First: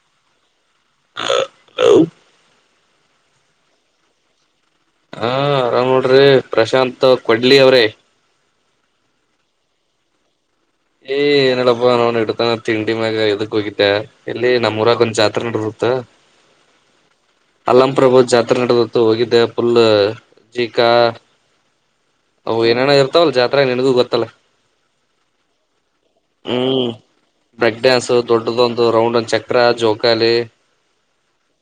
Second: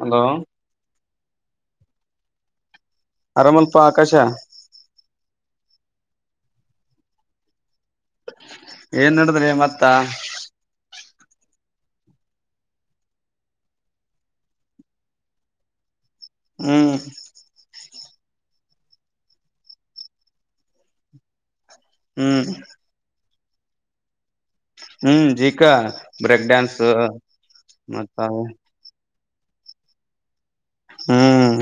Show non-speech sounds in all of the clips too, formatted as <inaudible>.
Hello hello ಆರಾಮಲ್ಪ ಆಕಾಶ ಹಾ ಆರಾಮ್ ನೋಡ್ರಿ ಪ್ರಶಾಂತ್ ಕೊಡ್ಲಿ ಅವ್ರಿ ಏನ್ ನಡದ್ರಿ ಮತ್ತ ಏ್ ಏನ ಹೇಳಪ್ಪಾ ನಾ್ ಇಡ್ತಾನ ತಿಂಡಿ ಮ್ಯಾಗ ಎದಕ್ ಹೋಗಿದ್ದೆ ಇಲ್ಲಿ ನಮ್ಮ ಊರಾಗ ಒಂದ ಜಾತ್ರೆ ನಡಸುತ್ತ ಹ್ಮ್ ಕಲಂ ಪ್ರ್ರಭು ಜಾತ್ರೆ ನಡೆದತ್ತು ಹೋಗಿದ್ದೆ ಫುಲ್ ಜೀಕಾ ಹ್ಮ್ ಅವ ಏನೇನೋ ಇರ್ತವಲ್ಲ ಜಾತ್ರೆಗ ನಿನಗೂ ಗೊತ್ತಲ್ಲ ಹ್ಮ್ ಜೀಕ ಬ್ರೇಕ್ ಡ್ಯಾನ್ಸ್ ಹ್ಮ್ ಬ್ರಕ್ ಡ್ಯಾನ್ಸ್ ಮತ್ತ ದೊಡ್ಡದೊಂದು ರೌಂಡ್ದ ಚೆಕ್ ಜೋಕಾಲಿ ಹ್ಮ್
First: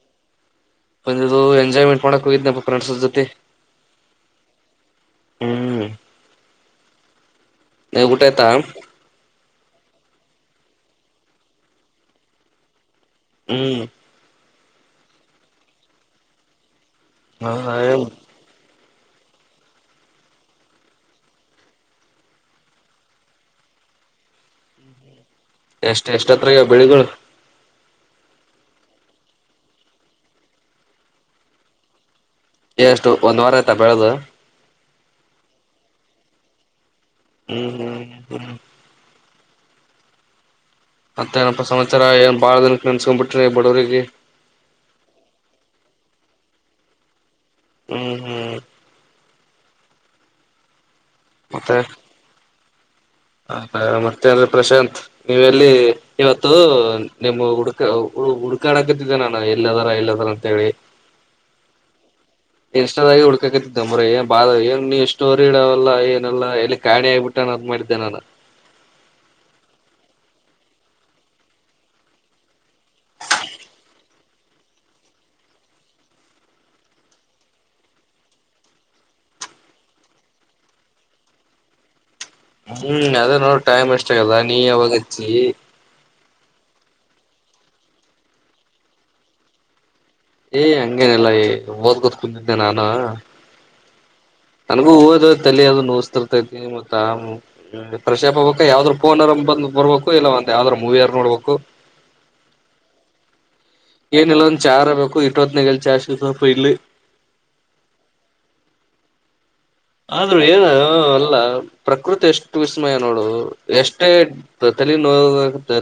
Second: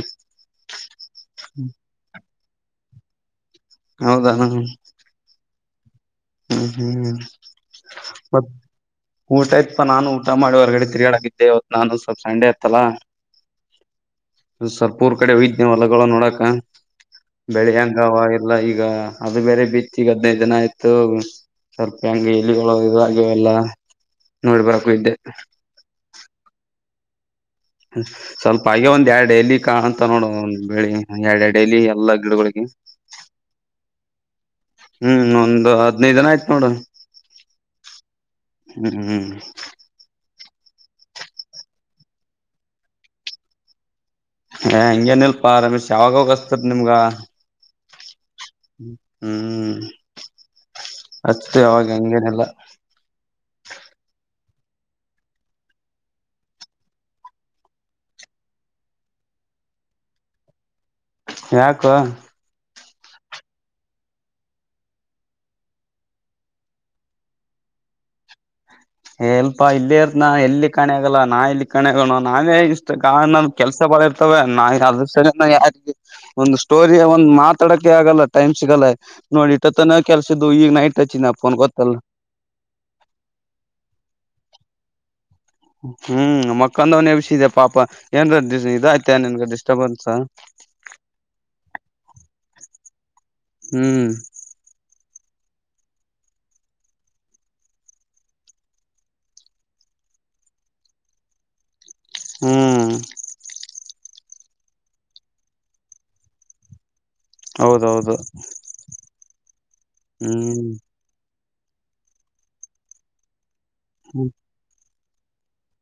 ಬಂದಿದವಾ ಎಂಜಯ್ಮೆಂಟ್ ಮಾಡಕ ಕೊವಿಂದ ಫ್ರೈನ್ಡ್ಸ್ ಜೊತೆ ಹೌದಾ ಹ್ಮ್ ಹ್ಮ್ ಹ್ಮ್ ಊಟ ಮತ್ತ ಆಯ್ತಾ ಊಟಯ್ತ್ಪಾ ನಾನು ಊಟ ಮಾಡಿ ಹೊರಗಡೆ ತಿರ್ಗ ಆಡತಿದ್ದೆ ಇವತ್ ನಾನು ಸ್ವಲ್ಪ ಸಂಡೆ ಇತ್ತಲ್ಲಾ ಹ್ಮ್ ಸ್ವಲ್ಪ ಊರ್ ಕಡೆ ಹೋಗಿದನ್ ಹೊಲಗಳು ನೋಡಕ ಹ ಬೆಳೆಯಂಗಾವ ಇಲ್ಲಾ ಈಗ ಅದು ಬೇರೆ ಬಿತ್ತಿಗೆ ಹದಿನೈದು ದಿನ ಆಯತು ಸರ್ಪ ಹಂಗೆ ಇಲಿಗಳು ಇದು ಆಗವೆಲ್ಲ ನೋಡಿ ಬರಾಕ ಹೋಗಿದೆ ಎಷ್ಟ್ ಎಷ್ಟ ಎತ್ರ ಆಗ್ಯಾವ ಬೆಳಿಗಳು ಸ್ವಲ್ಪ ಹಾಗೆ ಒಂದ್ ಎರಡ್ ಡೈಲಿ ಕಾಣಂತ ನೋಡ ಬೆಳಿ ಎರಡ್ ಎಡು ಡೈಲಿ ಎಲ್ಲ ಎಷ್ಟು ಒಂದ್ ವಾರ ಆಯ್ತಾ ಬೆಳೆದು. ಹ್ಮ್ ಒಂದು ಹದನೈದು ದಿನ ಆಯ್ತ ನೋಡ ಹ್ಮ್ ಹ್ಮ್ ಹ್ಮ್ ಹ್ಮ್ ಮತ್ತೆ ಏನಪ್ಪಾ ಸಮಾಚಾರ ಏನ್ ಬಾಳ ದಿನಕ್ಕೆ ನೆನ್ಸ್ಕೊಂಡ್ ಬಿಟ್ರಿ ಬಡವರಿಗೆ ಹ ಹಂಗೇನಲ್ಪ ಆ ರಮೇಶ್ ಅವಾಗ ಅವಾಗ್ ಹಚ್ಚತೇತಿ ನಿಮ್ಗ ಹ್ಮ್ ಹ್ಮ್ ಹ್ಮ್ ಅತ್ತೆ ಅವಾಗ ಹಂಗೇನೆಲ್ಲ. ಹ ಮತ್ತೇ ಅಂದ್ರೆ ಪ್ರಶಾಂತ್ ನೀವೆಲ್ಲಿ ಇವತ್ತು ನಿಮ್ಮ ಹುಡುಕ ಹುಡ್ಕಾಕತ್ತಿದ್ದ ನಾನು ಎಲ್ಲದಾರ ಎಲ್ಲದಾರ ಅಂತ ಹೇಳಿ ಯಾಕೋ ಇನ್ಸ್ಟಾದಾಗಿ ಉುಡ್ಕಕತ್ತಿದ್ದ ಮರ ಏ ಬಾ ಏನ್ ನೀ ಸ್ಟೋರಿ ಇಡಾವಲ್ಲ ಏನ ಅಲ್ಲ ಎಲ್ಲಿ ಕಾಣಿ ಆಗ್ಬಿಟ್ಟ ಅಂತ ಮಾಡದೆ ರೀ ಜನಾನ ಎಲ್ಪಾ ಇಲ್ಲೇ ಇರ್ತನಾ ಎಲ್ಲಿ ಕಣೆ ಆಗಲ್ಲ ನಾ ಇಲ್ಲಿ ಕಣೆ ಆಗಣ ನಾವೇ ಇ ನ ಕೆಲ್ಸ ಬಳ ಇರ್ತೇವೇ ಅದರ ಸಲವಾಗಿ ನಾ ಯಾ ಒಂದು ಸ್ಟೋರಿಯ ಒಂದು ಮಾತಾಡಕ್ಕೆೆ ಆಗಲ್ಲ ಟೈಮ್ ಸಿಗಲ್ಲ ನೋಡಿ ಇಟ್ಟ ತನ ಕೆಲ್ಸಿದ್ದು ಈಗ ನೈಟ್ ಹಚ್ಚ ಫೋನ್ ಗೊತಲ್ಲ ಹ್ಮ್ ಅದ ನೋಡ ಟೈಮ್ ಎಷ್ಟ ಆಗಲ್ಲ ನೀ ಯಾವಾಗಚ್ಚಿ ಹ್ಮ್ ಮಕ್ಕಂದವನ ಯಬಷಿದೆ ಪಾಪ ಏನ್ ಇದಯ್ತ ನಿನ್ಗ ಡಿಸ್ಟರ್ಬ್ ಅನ್ ಏಯ್ ಹಂಗೇನಲ್ಲ ಓದ್ಕೋತ್ ಕುಂತಿದ್ದೆ ನಾನು ಹ್ಮ್ ನನ್ಗೂ ಓದ ತಲೆ ಅದ ನೋಸ್ತಿರ್ತೈತಿ ಮತ್ತ ಪ್ರಶಾಪ ಅಬಾಕ್ ಯಾವ್ದ್ರ ಫೋನರ ಬಂದ ಬರ್ಬೇಕು ಇಲ್ಲ ಒಂದ ಯಾವದರ ಮೂವಿ ಯರ್ ನೋಡ್ಬೇಕು. ಹ್ಮ್ ಏನ ಇಲ್ಲ ಒಂದ ಚಾರ ಬೇಕು ಇಟ್ವತ್ನಾಗಲ್ ಚಾ ಸಿಗತತಿ ಪಾ ಇಲ್ಲಿ. ಹೌದೌಹೌದು ಆದ್ರೂ ಏನ ಅಲ್ಲ ಪ್ರಕೃತಿ ಎಷ್ಟು ವಿಸ್ಮಯ ನೋಡು ಎಷ್ಟೇ ತಲೆ ನೋ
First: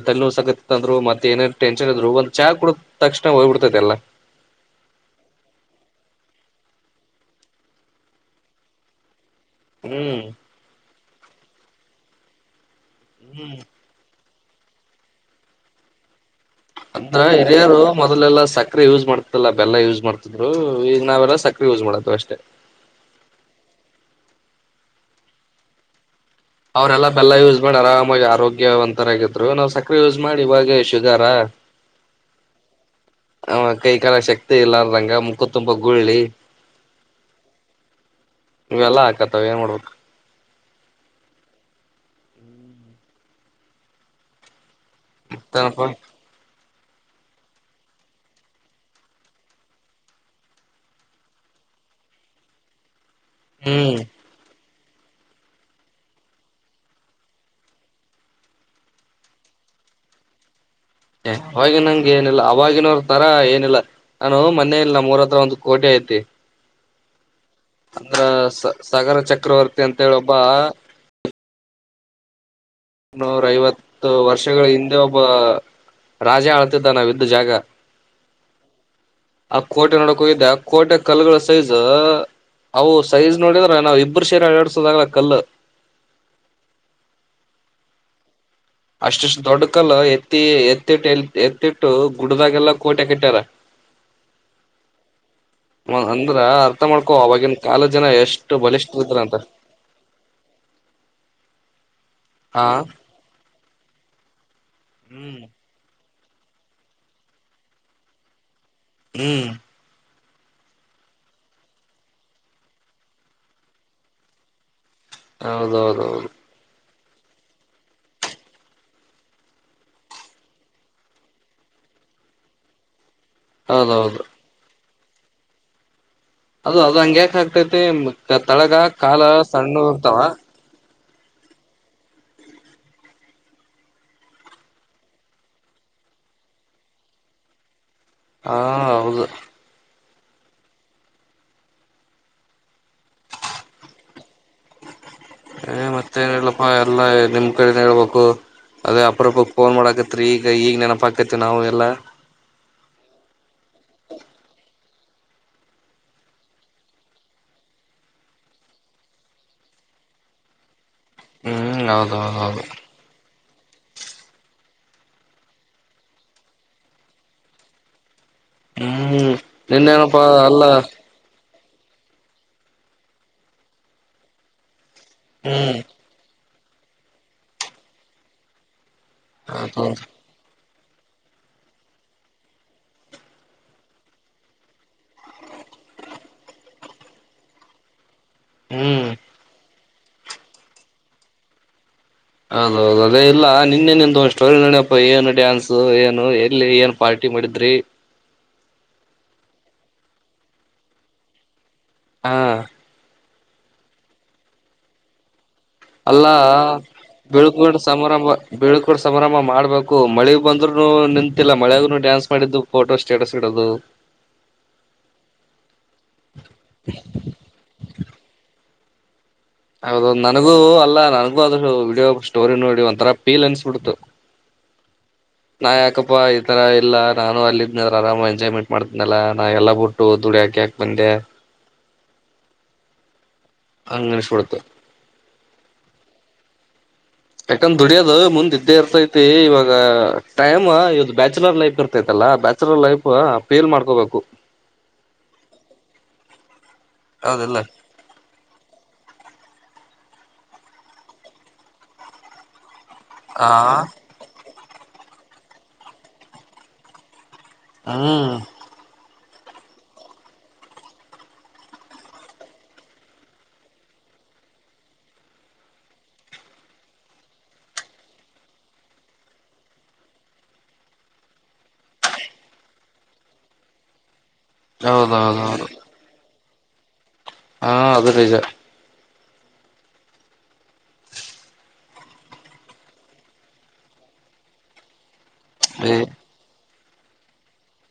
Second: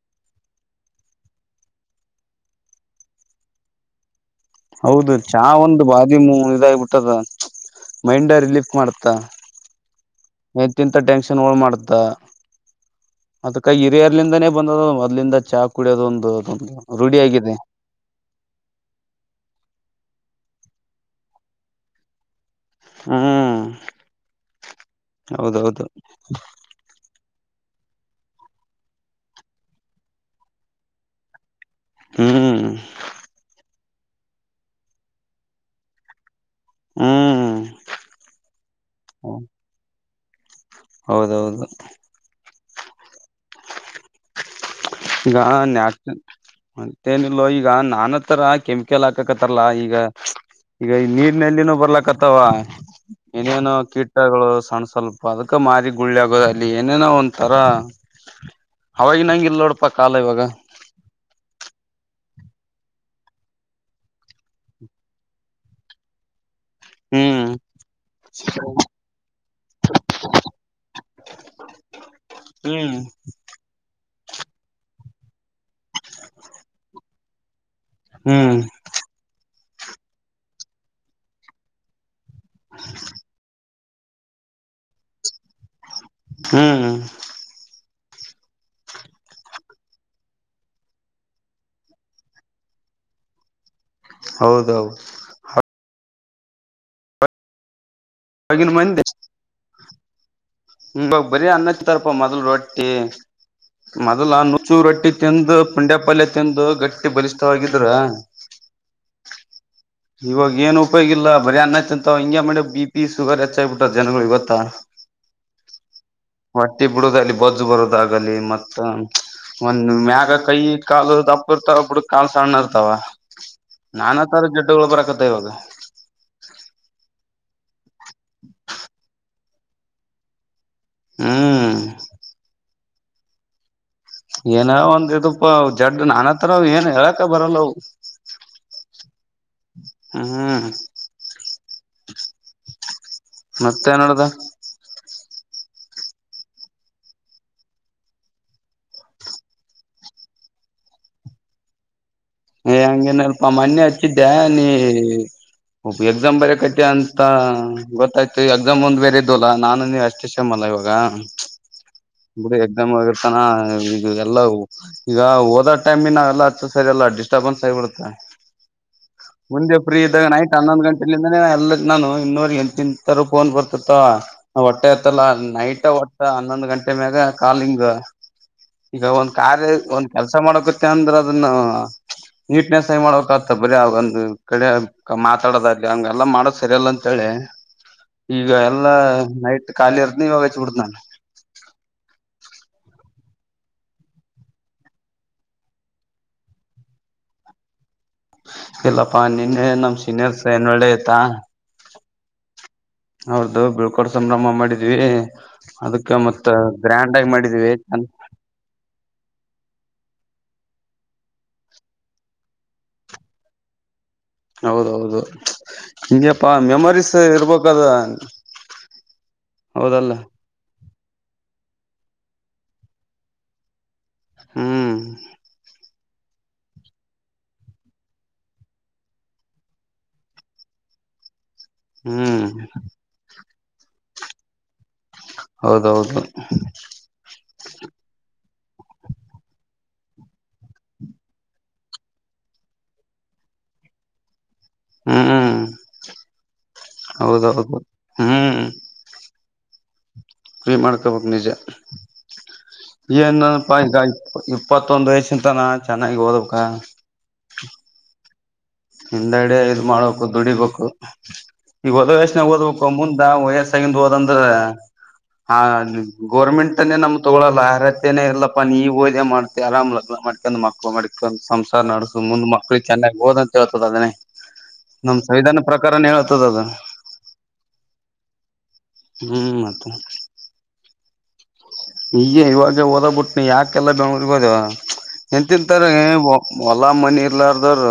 ತಲೆ ನೋವಸಕತ್ತಿತ ಅಂದ್ರುತ್ತೆ ಏನೇನ್ ಟೆಂಕ್ಷನ್ ಇದ್ರು ಒಂದ ಚಾ ಕುಡದ ತಕ್ಷಣ ಹೋಗ್ಬ ಬಿಡ್ತೈತೆಲ್ಲ ಹೌದು ಚಾ ಒಂದು ಬಾದಿ ಮೂ ಇದಾಗಿಬಿಟ್ಟದ ಮೈಂಡ್ ರಿಲೀಫ್ ಮಾಡುತ್ತ ಹ್ಮ ಟೆನ್ಷನ್ ಹೋಳ್ ಮಾಡುತ್ತ ಹ್ಮ್ ಅದಕ ಹಿರಿಯರ್ಲಿಂದಾನೇ ಬಂದ ಮದ್ಲಿಂದ ಚಾ ಕುಡಿಯೋದ ಒಂದು ಅಂದ್ರ ರೂಢಿಯಾಗಿದೆ ಹಿರಿಯರು ಮೊದಲೆಲ್ಲ ಸಕ್ಕ್ರರೆ ಯೂಸ್ ಮಾಡ್ತಲ್ಲಾ ಬೆಲ್ಲ ಯೂಸ್ ಮಾಡ್ತ ಹು ಈಗ ನಾವೆಲ್ಲ ಸಕ್ಕರೆ ಯೂಸ್ ಮಾಡಾಕತ್ತೀವಿ ಅಷ್ಟೇ ಹ್ಮ್ ಹೌದೌಹೌದು ಅವ್ರೆಲ್ಲ ಬೆಲ್ಲ ಯೂಸ್ ಮಾಡಿ ಆರಾಮಾಗಿ ಆರೋಗ್ಯವಂತರ ಆಗ ಇದ್ದರು ನಾವ್ ಸಕ್ರೆ ಯೂಸ್ ಮಾಡಿ ಇವಾಗ ಶುಗರಾ? <unintelligible> ಹು <unintelligible> ಕೈ ಕಾಲ ಶಕ್ತಿ ಇರಲಾರದಂಗ ಮುಖು ತುಂಬಾ ಗುಳ್ಳಿ. ಹ್ಮ್ <unintelligible> ಇವೆಲ್ಲ ಹಾಕತ್ತಾವ ಏನ್ ಮಾಡ್ಬೇಕ. <unintelligible> ಹೌದ ಹೌದ <unintelligible> <unintelligible> ಈಗ ಮತ್ತೇನಪ್ಪಾ ನ್ಯಾಪನ <unintelligible> ಮತ್ತೇನ ಇಲ್ಲೋ ಈಗ ನಾನತ್ರರ ಕೆಮಿಕಲ್ ಹಾಕಕತ್ತಾರಲ್ಲಾ ಈಗ <unintelligible> ಈಗ ಈ ನೀರ್ನಲ್ಲಿನೂ ಬರ್ಲಕ್ತವ ಏನೇನೋ ಹ್ಮ್ ಕೀಟಗಳು ಸಣ್ಸ <unintelligible> ಸ್ವಲ್ಪ ಅದಕ ಮಾರಿ ಗುಳ್ಳಿ ಆಗೋದ ಅಲ್ಲಿ ಏನೇನೋ ಒಂತಾರ ಅವಾಗಿ ನಂಗ ಇಲ್ ನೋಡ್? <unintelligible> ಪ್ಪ ಕಾಲ ಇವಾಗ? <unintelligible> ಏ ಅವಾಗಿನ ನಂಗ ಏನಿಲ್ಲ ಅವವಾಗಿನವ್ರ ತರ ಏನಿಲ್ಲ ನಾನು ಮೊನೇ ಇಲ್ಲ ಮೂರತ್ರ ಒಂದು ಕೋಟಿ ಆಯತ <unintelligible> ತ್ತಿ ಹ್ಮ್ <unintelligible> ಅಂದರ ಸ ಸಾಗರ ಚಕ್ರವರ್ತಿ ಅಂತ ಹೇಳಿ ಒಬ್ಬ <unintelligible> ಇಲ್ಲ ನೀಲ್ಲ ನೂರ <unintelligible> ಐವತ್ತು ವರ್ಷಗಳ ಹಿಂದೆ ಒಬ್ಬ ರಾಜಾ ಆಳ್ತಿದ್ದ ನಾವಿದ್ದ ಜಾಗ? <unintelligible> ಹೂ <unintelligible> ಆ ಕೋಟೆ ನೋಡಕ್ ಹೋಗಿದ್ದೆ ಆ ಕೋಟೆ ಕಲ್ಲುಗಳ ಸೈಜ್ ಅವು ಸೈಜ್ ನೋಡಿದ <unintelligible> ನಾವು ಇಬ್ಬರು ಸೇರ ಅಲ್ಲಡ್ಸೋದಾಗ ಕಲ್ಲು. <unintelligible> ಹು ಹೂ <unintelligible> ಅಷ್ಟಷ್ಟು ದೊಡ್ಡ ಕಲ್ಲ ಎತ್ತಿ ಎತ್ತಿಟ್ಟ ಎ ಎತ್ತಿಟ್ಟು ಗುಡ್ದಾಗೆಲ್ಲ ಕೋಟೆ ಕೆಟ್ಟ್ಯಾರ? <unintelligible> ಹೌದ ಹೌದದು? <unintelligible> ಅಂದ್ರ ಅರ್ಥ ಮಾಡ್ಕೋ ಅವವಾಗಿನ ಕಾಲ ಜನ ಎಷ್ಟು ಇವಾಗಿನ ಬಲಿಷ್ಠ ಇದ್ರ ಅಂತ. <unintelligible> ಹುಂಬ ಬರಿ ಅಣ್ಣಾ <unintelligible> ಇಂತಾರಪ್ಪ ಮೊದಲು ಹಾ ರೊಟ್ಟಿ ಮೊದಲ್ ನುಚೂ ರೊಟ್ಟಿ ಹ್ಮ್ ತಿಂದು ಪುಂಡ್ಯಪಲ್ಯ ತ <unintelligible> ಚಂದು ಗಟ್ಟಿ ಬಲಿಷ್ಠವಾಗಿದ್ರ <unintelligible> ಹೂ <unintelligible> ಇವಾಗ ಏನು ಉಪಯೋಗಿಲ್ಲ ಬರಿ ಅನ್ನ ತಿಂತಾವ ಹಿಂಗೆ ಮಾಡಿ ಬಿ ಪಿ ಶುಗರ್ ಹೆಚ್ಚಾಗ ಬಿಟ್ಟೆತ ಜನಗಳಿಗ ಗೊತ್ತಾ? <unintelligible> ಹೌದ ಹೌದ ಹೌದು <unintelligible> ಹೊಟ್ಟಿ ಬಿಡೋದಲಿ ಬಜ್ಜು ಬರೋದಾಗಲಿ ಮತ್ತ? <unintelligible> ಒಂದ ಮ್ಯಾಗ ಕೈ ಕಾಲು ದಪ್ಪ ಇರ್ತಾವ ಬುಡಕ್ ಕಾಲು ಸಣ್ಣ ಇರ್ತಾವ? <unintelligible> ನಾನ ಹೌದೌದು ತರ ಜಡ್ಡಗಳು ಬರಕತ್ತ ಇವಾಗ? <unintelligible> ಅದು ಅದ ಹಂಗ್ಯಾಕ ಆಗ್ತೈತಿ ತಳಗ ಕಾಲ ಸಣ್ಣ ಇರ್ತಾವ? <unintelligible> ಹೂ <unintelligible> ಏನ ಒಂದ ಇದಪ್ಪ ಜಡ್ ನಾನ್ ತರಹ ಏನ್ ಹೇಳಕ ಬರಲ್ಲ ಅವ, <unintelligible> ಹಾ ಹೌದು? <unintelligible> ಹೂ <unintelligible> ಮತ್ತ ಏನ್ ನಡದ? <unintelligible> ಏ ಮತ್ತ ಏನ್ ಇಲ್ಲ ಪ್ಪಾ ಎಲ್ಲಾ ನಿಮ್ಮ ಕಡೆನ ಹೇಳ್ಬೇಕು. <unintelligible> ಅದೇ ಅಪರಪಕ ಫೋನ್ ಮಾಡಾಕತ್ರಿ ಈಗ ಈಗ ನೆನಪಾಕತಿ ನಾವು ಎಲ್ಲಾ? <unintelligible> ಏ ಹಂಗೇನ ಇಲ್ಲಪಾ ಮನ್ನೆ ಹಚ್ಚಿದ್ದೆ ನೀ <unintelligible> ಒಬ್ಬ ಎಕ್ಸಾಮ್ ಬೇರೆ ಕಟ್ಟ್ಯ ಅಂತ ಗೊತ್ತಾಯ್ತು ಎಕ್ಸಾಮ್ ಮುಂದ ಬೇರೆ ಇದವ ಅಲ್ಲಾ ನಾನು ನೀ ಅಷ್ಟು ಶಮಲ್ಲ ಇವಾಗ? <unintelligible> ಹ್ಮ್ ಹೌದೌದ ಬರೆ ಹೌದು ಎಕ್ಸಾಮ್ ಒಳಗ ಇರ್ತಾನ? <unintelligible> ಈದು ಎಲ್ಲ ಈಗ ಓದೋ ಟೈಮಿನ ಎಲ್ಲ ಹತ್ತು ಸರಿಯ ಎಲ್ಲ ಡಿಸ್ಟರ್ಬನ್ಸ್ ಆಗಿಬಿಡುತ್ತ. <unintelligible> ಹ್ಮ್ ಮುಂದೆ ಪ್ರಿ ನಿನ್ನೇನಪ್ಪಾ ಇದ್ದಾಗ ನೈಟ್ ಅಲ್ಲ ಹನ್ನೊಂದು ಗಂಟೆಲಿಂದ ಎಲ್ಲ <unintelligible> ನಾನು ಇನ್ನೂರ್ ಯತ್ತಿ ನಂತರ ಫೋನ್ ಬರ್ತಿತ್ತವ ನಾ ಒಟ್ಟ ಎತ್ತಲ್ಲ ಹ್ಮ್ ನೈಟ್ ಒಟ್ಟ ಅ <unintelligible> ಹನ್ನೊಂದು ಗಂಟೆ ಮ್ಯಾಗ ಕಾಲಿಂಗ್ ಈಗ ಒಂದ್ ಕಾರ್ಯ ಹೌದೌದು ಒಂದ್ ಕೆಲಸಾ ಮಾಡಕ <unintelligible> ಚಂದ್ರ ಅದನ್ನ <unintelligible> ನೀಟ್ನೆಸ್ ಆಗಿ ಮಾಡ್ ಬೇಕ್ ಆತ ಬರಿ ಆ ಒಂದ್ ಕಡೆ ಮಾತಾಡೋದಾಗಲಿ ಹಂಗ ಎಲ್ಲಾ ಮಾಡೋದ ಸರಿಯಲ್ಲ ಅಂತ <unintelligible> ಹೇಳ್ ಲೇ? <unintelligible> ಈಗ ಎಲ್ಲಾ ಹ್ಮ್ ನೈಟ್ ಖಾಲಿರ್ದನ ಇವಾಗ ಚೂಡ್ದ್ ನಾನು ಹೌದೌದು ಅದೇ ಇಲ್ಲ ನಿನ್ನೇನಂತ ಒ ಸ್ಟೋರಿ ನಡ್ಯಪ್ಪ ಏನು ಡ್ಯಾನ್ಸ್ ಏನು ಎಲ್ಲಿ ಏನ್ ಪಾರ್ಟಿ ಮಾಡಿದ್ರೆ ಇಲ್ಲಪ್ಪಾ ನಿನ್ನೆ ನಮ ಸೀನಿಯರ್ಸ್ ಏನ್ ಒಳ್ಳೆ ಆಯ್ತಾ ಹಾ ಹೌದು ಬೀಳ್ಕೋಡ್ ಸಂಭ್ರಮ ಮಾಡಿದ್ವಿ ಅದಕ್ಕೆ ಅಲ್ಲಾ ಮತ್ತ ಗ್ರ್ಯಾಂಡ್ ಆಗಿ ಮಾಡಿದ್ವಿ ಬಳ್ಕೊಂಡ ಸಮಾರಂಭ ಬೀಳ್ಕೊಂಡು ಸಮಾರಂಭ ಮಾಡ್ಬೇಕು ಮಳಿ ಬಂದ್ರುನು ನಿಂತಿಲ್ಲ ಮಳೆಗನು ಡ್ಯಾನ್ಸ್ ಮಾಡಿದ್ದು ಫೋಟೋ ಸ್ಟೇಟಸ್ ಇಡೋದು ಹೌದೌದು ಹಗೆಪಾ ಮೆಮರೀಸ್ ಇರ್ಬೇಕದ ಹೌದು ಹೌದಲ್ಲ ನನಗೂ ಅಲ್ಲಾ ನನಗೂ ಅದ ವಿಡಿಯೋ ಸ್ಟೋರಿ ನೋಡಿ ಒಂತರ ಪೀಲ್ ಅನ್ಸ್ಬಿಡ್ತು ಹ್ಮ ನಾ ಯಾಕಪ್ಪಾ ಈ ತರ ಇಲ್ಲಾ ನಾನು ಅಲ್ಲಿದ್ನ ಆರಾಮ ಎಂಜಾಯ್ಮೆಂಟ್ ಮಾಡ್ತಿದನಲ್ಲ ನಾ ಎಲ್ಲ ಬಿಟ್ಟುಓದ ದುಡ್ ಕ್ಯಾಕ ಬಂದೆ ಹ್ಮ್ ಅನ್ನಿಸ್ಬಿಡ್ತು ಹೌದೌದು ಇದೇ ಇರ್ತೈತಿ ಇವಾಗ ಟೈಮ್ ಇದು ಬ್ಯಾಚುಲರ್ ಲೈಫ್ ಇರ್ತೈತಲ್ಲ ಬ್ಯಾಚುಲರ್ ಲೈಫ್ ಪೇಪ ಮಾಡ್ಕೋಬೇಕು ಹ್ಮ್ ಹೌದಿಲ್ಲ ಹೌದೌದು ಹ್ಮ್ ಫ್ರೀ ಮಾಡ್ಕೊಬೇಕ್ ನಿಜ ಆ ಏನ್ನಪ್ಪ ಈಗ ಇಪ್ಪತ್ತೊಂದ ವಯಸ್ಸಂತಾನ ಚೆನ್ನಾಗಿ ಓದಕ್ಕ ಹ್ಮ ಹಿಂದೆಡ ಇದ್ ಮಾಡ್ಬೇಕು ದುಡಿಬೇಕು ಈಗ ಹೊದ ವಯಸ್ಸನಾಗ ಓದ್ಬೇಕು ಮುಂದ ವಯಸ್ಸಗಿಂದ ಓದಂದ್ರ ಹಾ ಗೌರ್ಮೆಂಟ್ ತನೇ ನಮ್ ತೊಗೊಳ್ಳಲ್ಲ ಅರ್ಹತನೇ ಇಲ್ಲಪ್ಪ ನೀ ಹೋದೆ ಮಾಡ್ತಿ ಆರಾಮ್ಲಗ್ ಮಡ್ಕಂಡ್ ಮಕ್ಳು ಮಡ್ಕೊಂಡ್ ಸಂಸಾರ ನಡ್ಸ ಮು ಮಕ್ಳಿಗೆ ಚೆನ್ನಾಗಿ ಹೋದ ಅಂತ ಹೇಳ್ತದ ಅದನ್ನೇ ನಮ ಸಂೈಧಾನ ಹೌದೌದೌದು ಪ್ರಕಾರನ ಹೇಳ್ತದ ಅದು ಹಾ ಅದು ನಿಜ ಹ್ಮ್ ಮತ್ತೆ ಈಗ ಇವಾಗ ಓದ ಬಿಟ್ನಿ ಯಾಕೆಲ್ಲ ಬೆಂಗಳೂರ್ಗ ಹೋದ ಎಂತಂತಾರೆ ಓಲ ಮನಿ ಇರ್ಲಾರದ್ರ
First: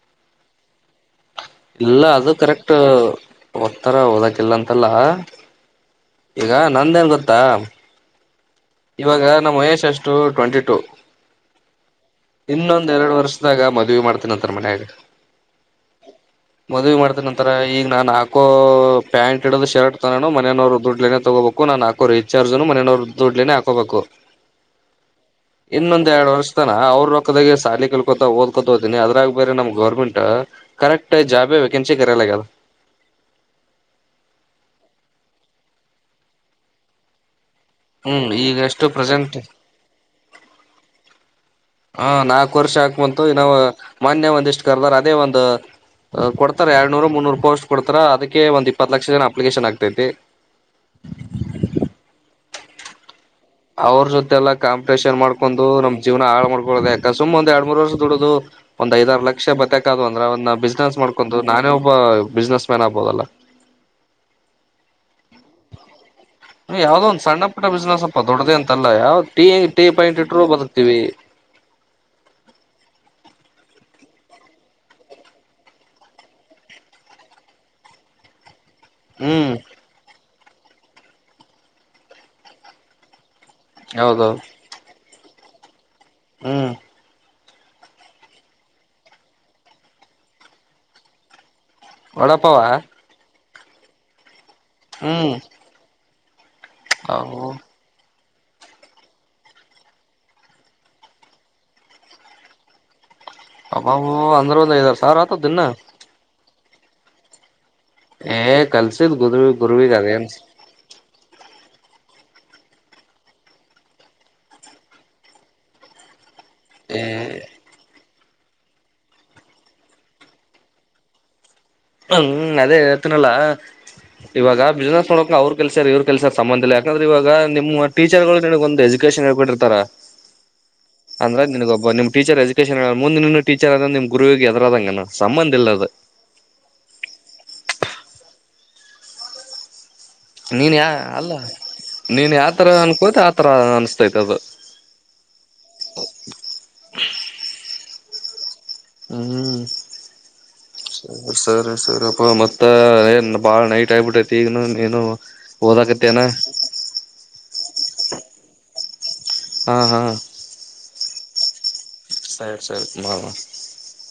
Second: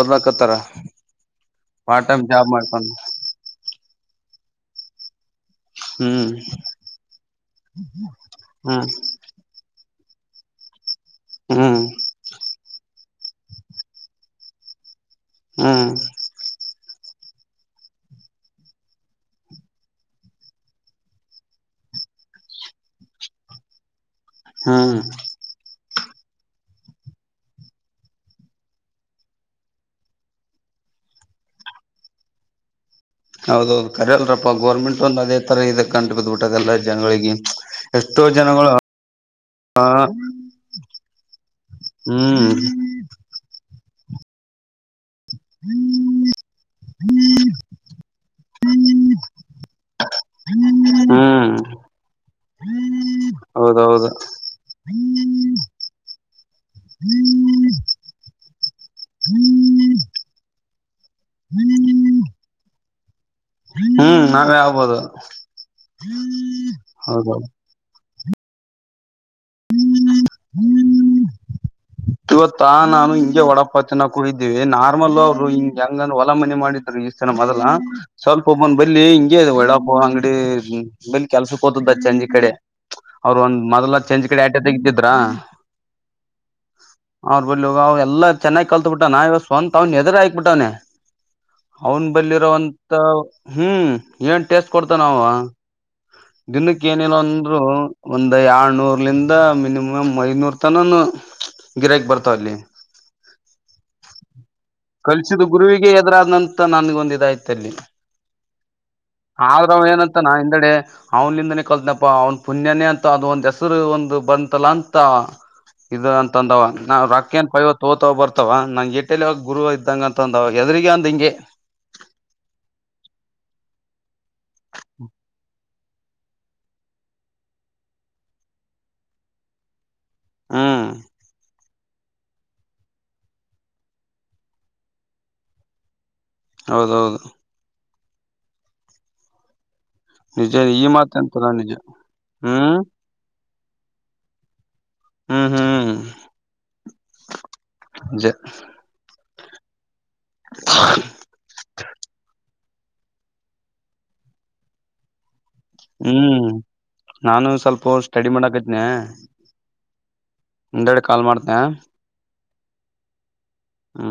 ಓದ್ಲಕತ್ತಾರ ಇಲ್ಲ ಪಾರ್ಟ್ ಟೈಮ್ ಅದು ಜಾಬ್ ಕರೆಕ್ಟ್ ಮಾಡ್ಕೊಂಡು ಒ್ತ್ತರ ಓದಕಲ್ಲ ಅಂತಲ್ಲ ಹ್ಮ್ ಈಗ ನಂದೇನ್ ಗೊತ್ತಾ ಹ್ಮ್ ಇವಾಗ ನಮ್ಮ ಮಹೇಶ್ ಅಷ್ಟ ಟು ಟ್ವೆಂಟಿ ಟು ಹ್ಮ್ ಇನ್ನೊಂದೆರಡು ವರ್ಷದಾಗ ಮದ್ವಿ ಮಾಡ್ತನಂತ ಮನ್ಯಾಗ ಹ್ಮ ಮಾಡತಿದ ನಂತರ ಈಗ ನಾನ್ ಹಾಕೋ ಪ್ಯಾಂಟ್ ಇಡದ ಶರ್ಟ್ ತಗೋನು ಮನೆಯನವರು ದುಡ್ಲೇನೆ ತಗೋಬೇಕು ನಾನು ಹಾಕೋರಿ. ರಿಚಾರ್ಜ್ನು ಮನೆಯವ್ರ ದುಡ್ಲೇ ಹಾಕೋಬೇಕು ಹ್ಮ್ ಇನ್ನೊಂದ್ ಎರಡು ವರ್ಷ ತನ ಅವ್ರ ರೊಕ್ಕದ ಸಾಲಿ ಕಲ್ಕೊತ ಓದಕೊತ ಹೋತೀನಿ ಅದ್ರಾಗ ಬೇರೆ ನಮ್ ಗೌರ್ಮೆಂಟ್ ಕರೆಕ್ಟ್ ಜಾಬೆ ವೆಕೆನ್ಸಿ ಕರೆಲಗ ಹೌದೌದು ಕರಿ ಅಲ್ರಪ್ಪಾ ಗೌರ್ಮೆಂಟ್ ಒಂದ ಅದೇ ತರ ಇದ ಕಂಟ ಬದ್ಬಿಟ್ಟದಲ್ಲಾ ಜನಗಳಿಗೆ ಎಷ್ಟೋ ಹ್ಮ್ ಈಗ ಜನಗಳು ಎಷ್ಟು ಪ್ರೆಸೆಂಟ್ ಆ ಹಾ ನಾಕು ವರ್ಷ ಆಕ್ಬಂತು ಇ ನಾವ್ ಮಾನ್ಯ ಒಂದಿಷ್ಟ್ ಕರ್ದರ್ ಅದೇ ಒಂದು ಕೊಡ್ತಾರ ಎರಡ್ ನೂರು ಮುನ್ನೂರು ಪೋಸ್ಟ್ ಕೊಡ್ತಾರ ಅದಕ್ಕೆ ಒಂದ್ ಇಪ್ಪತ್ತು ಲಕ್ಷ ಜನ ಅಪ್ಲಿಕೇಶನ್ ಆಗ್ತೈತೆ ಹ್ಮ್ ಅವ್ರ ಹೌದೌದು ಜೊತೆಲ್ಲಾ ಕಾಮ ಟೇಷನ್ ಮಾಡ್ಕೊಂಡ ನಮ್ ಜೀವನ ಹಾಳ ಮಾಡಕೊಳ್ಳೋ ಯಕ ಸು್ ಒಂದ ಎರಡು ಮೂರ್ ವರ್ಷ ದುಡು ಒಂದ್ ಐದಾರ ಲಕ್ಷ ಬತಾಕ ಅಂದ್ರೆ ಅವ್ನ್ನ ಬಿಸ್ನೆಸ್ ಮಾಡ್ಕೊಂಡು ನಾನೇ ಒಬ್ಬ ಬಿಸ್ನೆಸ್ ಮ್ಯಾನ್ ಆಗ್ಬೋದಲ್ಲ ಹ್ಮ್ ನಾವೇ ಆಗ್ಬೋದು ಯಾವ್ದದ ಒಂದ್ ಸಣ್ಣ ಹೌದೌದು ಪುಟ್ಟ ಬುಸೇನೆಸ್ ದೊಡ್ಡದೆ ಅಂತಲ್ಲ ಯಾವ್ದ tea A tea point true ಬದುಕ್ತೀವಿ. ಇವತ್ತ ನಾನು ಹಿಂಗೆ ಒಡಪಾವ್ ತಿನ್ನೋಕೋದ್ದೇವಿ ನಾರ್ಮಲ್ ಅವರು ಹಿಂಗ ಹೆಂಗ ಹೊಲ ಮನೆ ಮಾಡಿದ್ರ ಸನ ಮೊದಲ ಸ್ವಲ್ಪ ಉಪ್. ನ್ ಬಲ್ಲಿ ಹಿಂಗೆ ಹ್ಮ್ ಒಡಪಾವ್ ಅಂಗಡಿ ಬೆಲ್ಲಿ ಕೆಲ್ಸಕ ಹೋತದ್ದ ಸಂಜಿ ಕಡೆ. ಅವ್ರರ ಒಂದ್ ಮೊದ್ಲ ಚಂಜಿ ಕಡೆ ಆಟೆ ತೆಗ್ದಿದ್ರ ಹ್ಮ. ಅವ್ರ ಬಲ್ ಇವ ಅವ ಎಲ್ಲ ಚೆನ್ನಾಗಿ ಕಲ್ತ್ ಬಿಟ್ಟಾನ ಇವಾಗ ಸ್ವಂತ ಅವ್ನ ಎದುರು ಆಕ್ಬಿಟ್ಟವನೆ. ಅವನ್ ವಡಾಪಾವ ಬಲ್ಲಿರೋಂತ ಹ್ಮ ಏನ್ ಟೇಸ್ಟ ಕೊಡ್ತನ ಅವ ಹ್ಮ್ ದಿನಕ್ಕ ಏನೇಲ್ಲ ಅವು ಅಂದ್ರು ಒಂದ್ ಏಳ್ನೂರ್ಲಿನ್ದ ಮಿನಿಮಮ್ ಐನೂರ್ ತನನೂ ಗಿರಕ್ ಬರ್ತಾವ ಅಲ್ಲಿ ಅಬ್ಬಾಬೋ ಅಂದ್ರ ಒಂದ್ ಐದಾರು ಸಾವಿರ ಆತದ ಕಲಸಿದ ದಿನ್ನ ಗುರುವಿಗೆ ಎದ್ರರಾದನನ್ನ ತ್ರ ನನ್ಗ ಒಂದ ಇದಾಯ್ತಲ್ಲಿ ಏ ಕಲ್ಸಿದ್ ಗುರು ಆದ್ರು ಗುರುವಿಗ ಅದೇನ್ ಏನಂತಾನ ಹಿಂದಡೆ ಅವನಿಂದನೇ ಕಲ್ತನಪ್ಪ ಅವ್ನ ಪುಣ್ಯನೇ ಅಂತ ಅದ ಒಂದ್ ಹೆಸರು ಒಂದು ಬಂತಲ್ಲ ಅಂತ ಇದ ತಂದ ಆವಾ ನ ಏ ರಕ್ಕಿನ್ ಪೈವ ತೋ ಬರ್ತ ಅವ ನಂಗೆ ಎಟ್ಟಲ್ಲಿ ಗುರುವ ಇದ್ದಂಗ ಅಂತಂದ ಎದ್ರಿಗೆ ಅಂದ ಹಿಂಗೆ ಹ್ಮ ಅದೇ ಹೇಳ್ತೀನಲ್ಲ ಇವಾಗ ಬಿಸ್ನೆಸ್ ನೋಡ ಅವ್ರರು ಕೆಲ್ಸ ಇವ್ರ ಕೆಲ್ಸ ಸಂಬಂಧ ಇಲ್ಲ ಯಾಕಂದ್ರ ಇವಾಗ ನಿಮ್ಮ ಟಚರರ್ಗಳ ಒಂದ ಎಜುಕೇಶನ್ ಹೇಳಿ ಕೊಟ್ಟಿರ್ತಾರ. ಹ್ಮ್ <unintelligible> ನಿಮ್ ಟೀಚರ್ ಎಜುಕೇಶನ್ ಮುಂದಿ ಇ ಟೀಚರ್ ಅದ್ರ ನಿಮ್ ಗುರುವಿಗ ಎದರದಂಗನ ಸಂಬಂಧ ಇಲ್ಲ ಅದ. ಹೌದ ಹೌದು. ನಿಜ ನೀನ್ ಈ ಯಾ ಅಲ್ಲ ಮಾತಂತರ ನಿಜ ನೀನ್ ಯಾವತರ ಹ್ಮ್ ಅನ್ಕೋತ ಆತರ ಅನ್ಸ್ತೈತ ಅದ. ಹ್ಮ ಹ್ಮ. ಹ್ಮ ಸರಿ ಸರಿ ಪ್ಪ ಮತ್ ತ ಏನ್ ಬಾಳ ನೈಟ್ ಆಗಬಿಟ್ಟೈತಿ ಈಗ ನೀನ ಹ್ಮ ನಾನು ಸ್ವಲ್ಪ ಸ್ಟಡಿ ಮಾಡಕತನ ಹಾ ಹಾ ಹಿಂಡಾಗದೆ ಕಾಲ್ ಮಾಡ್ತನ. ಸರಿ ಸರಿ <unintelligible> ಹಾ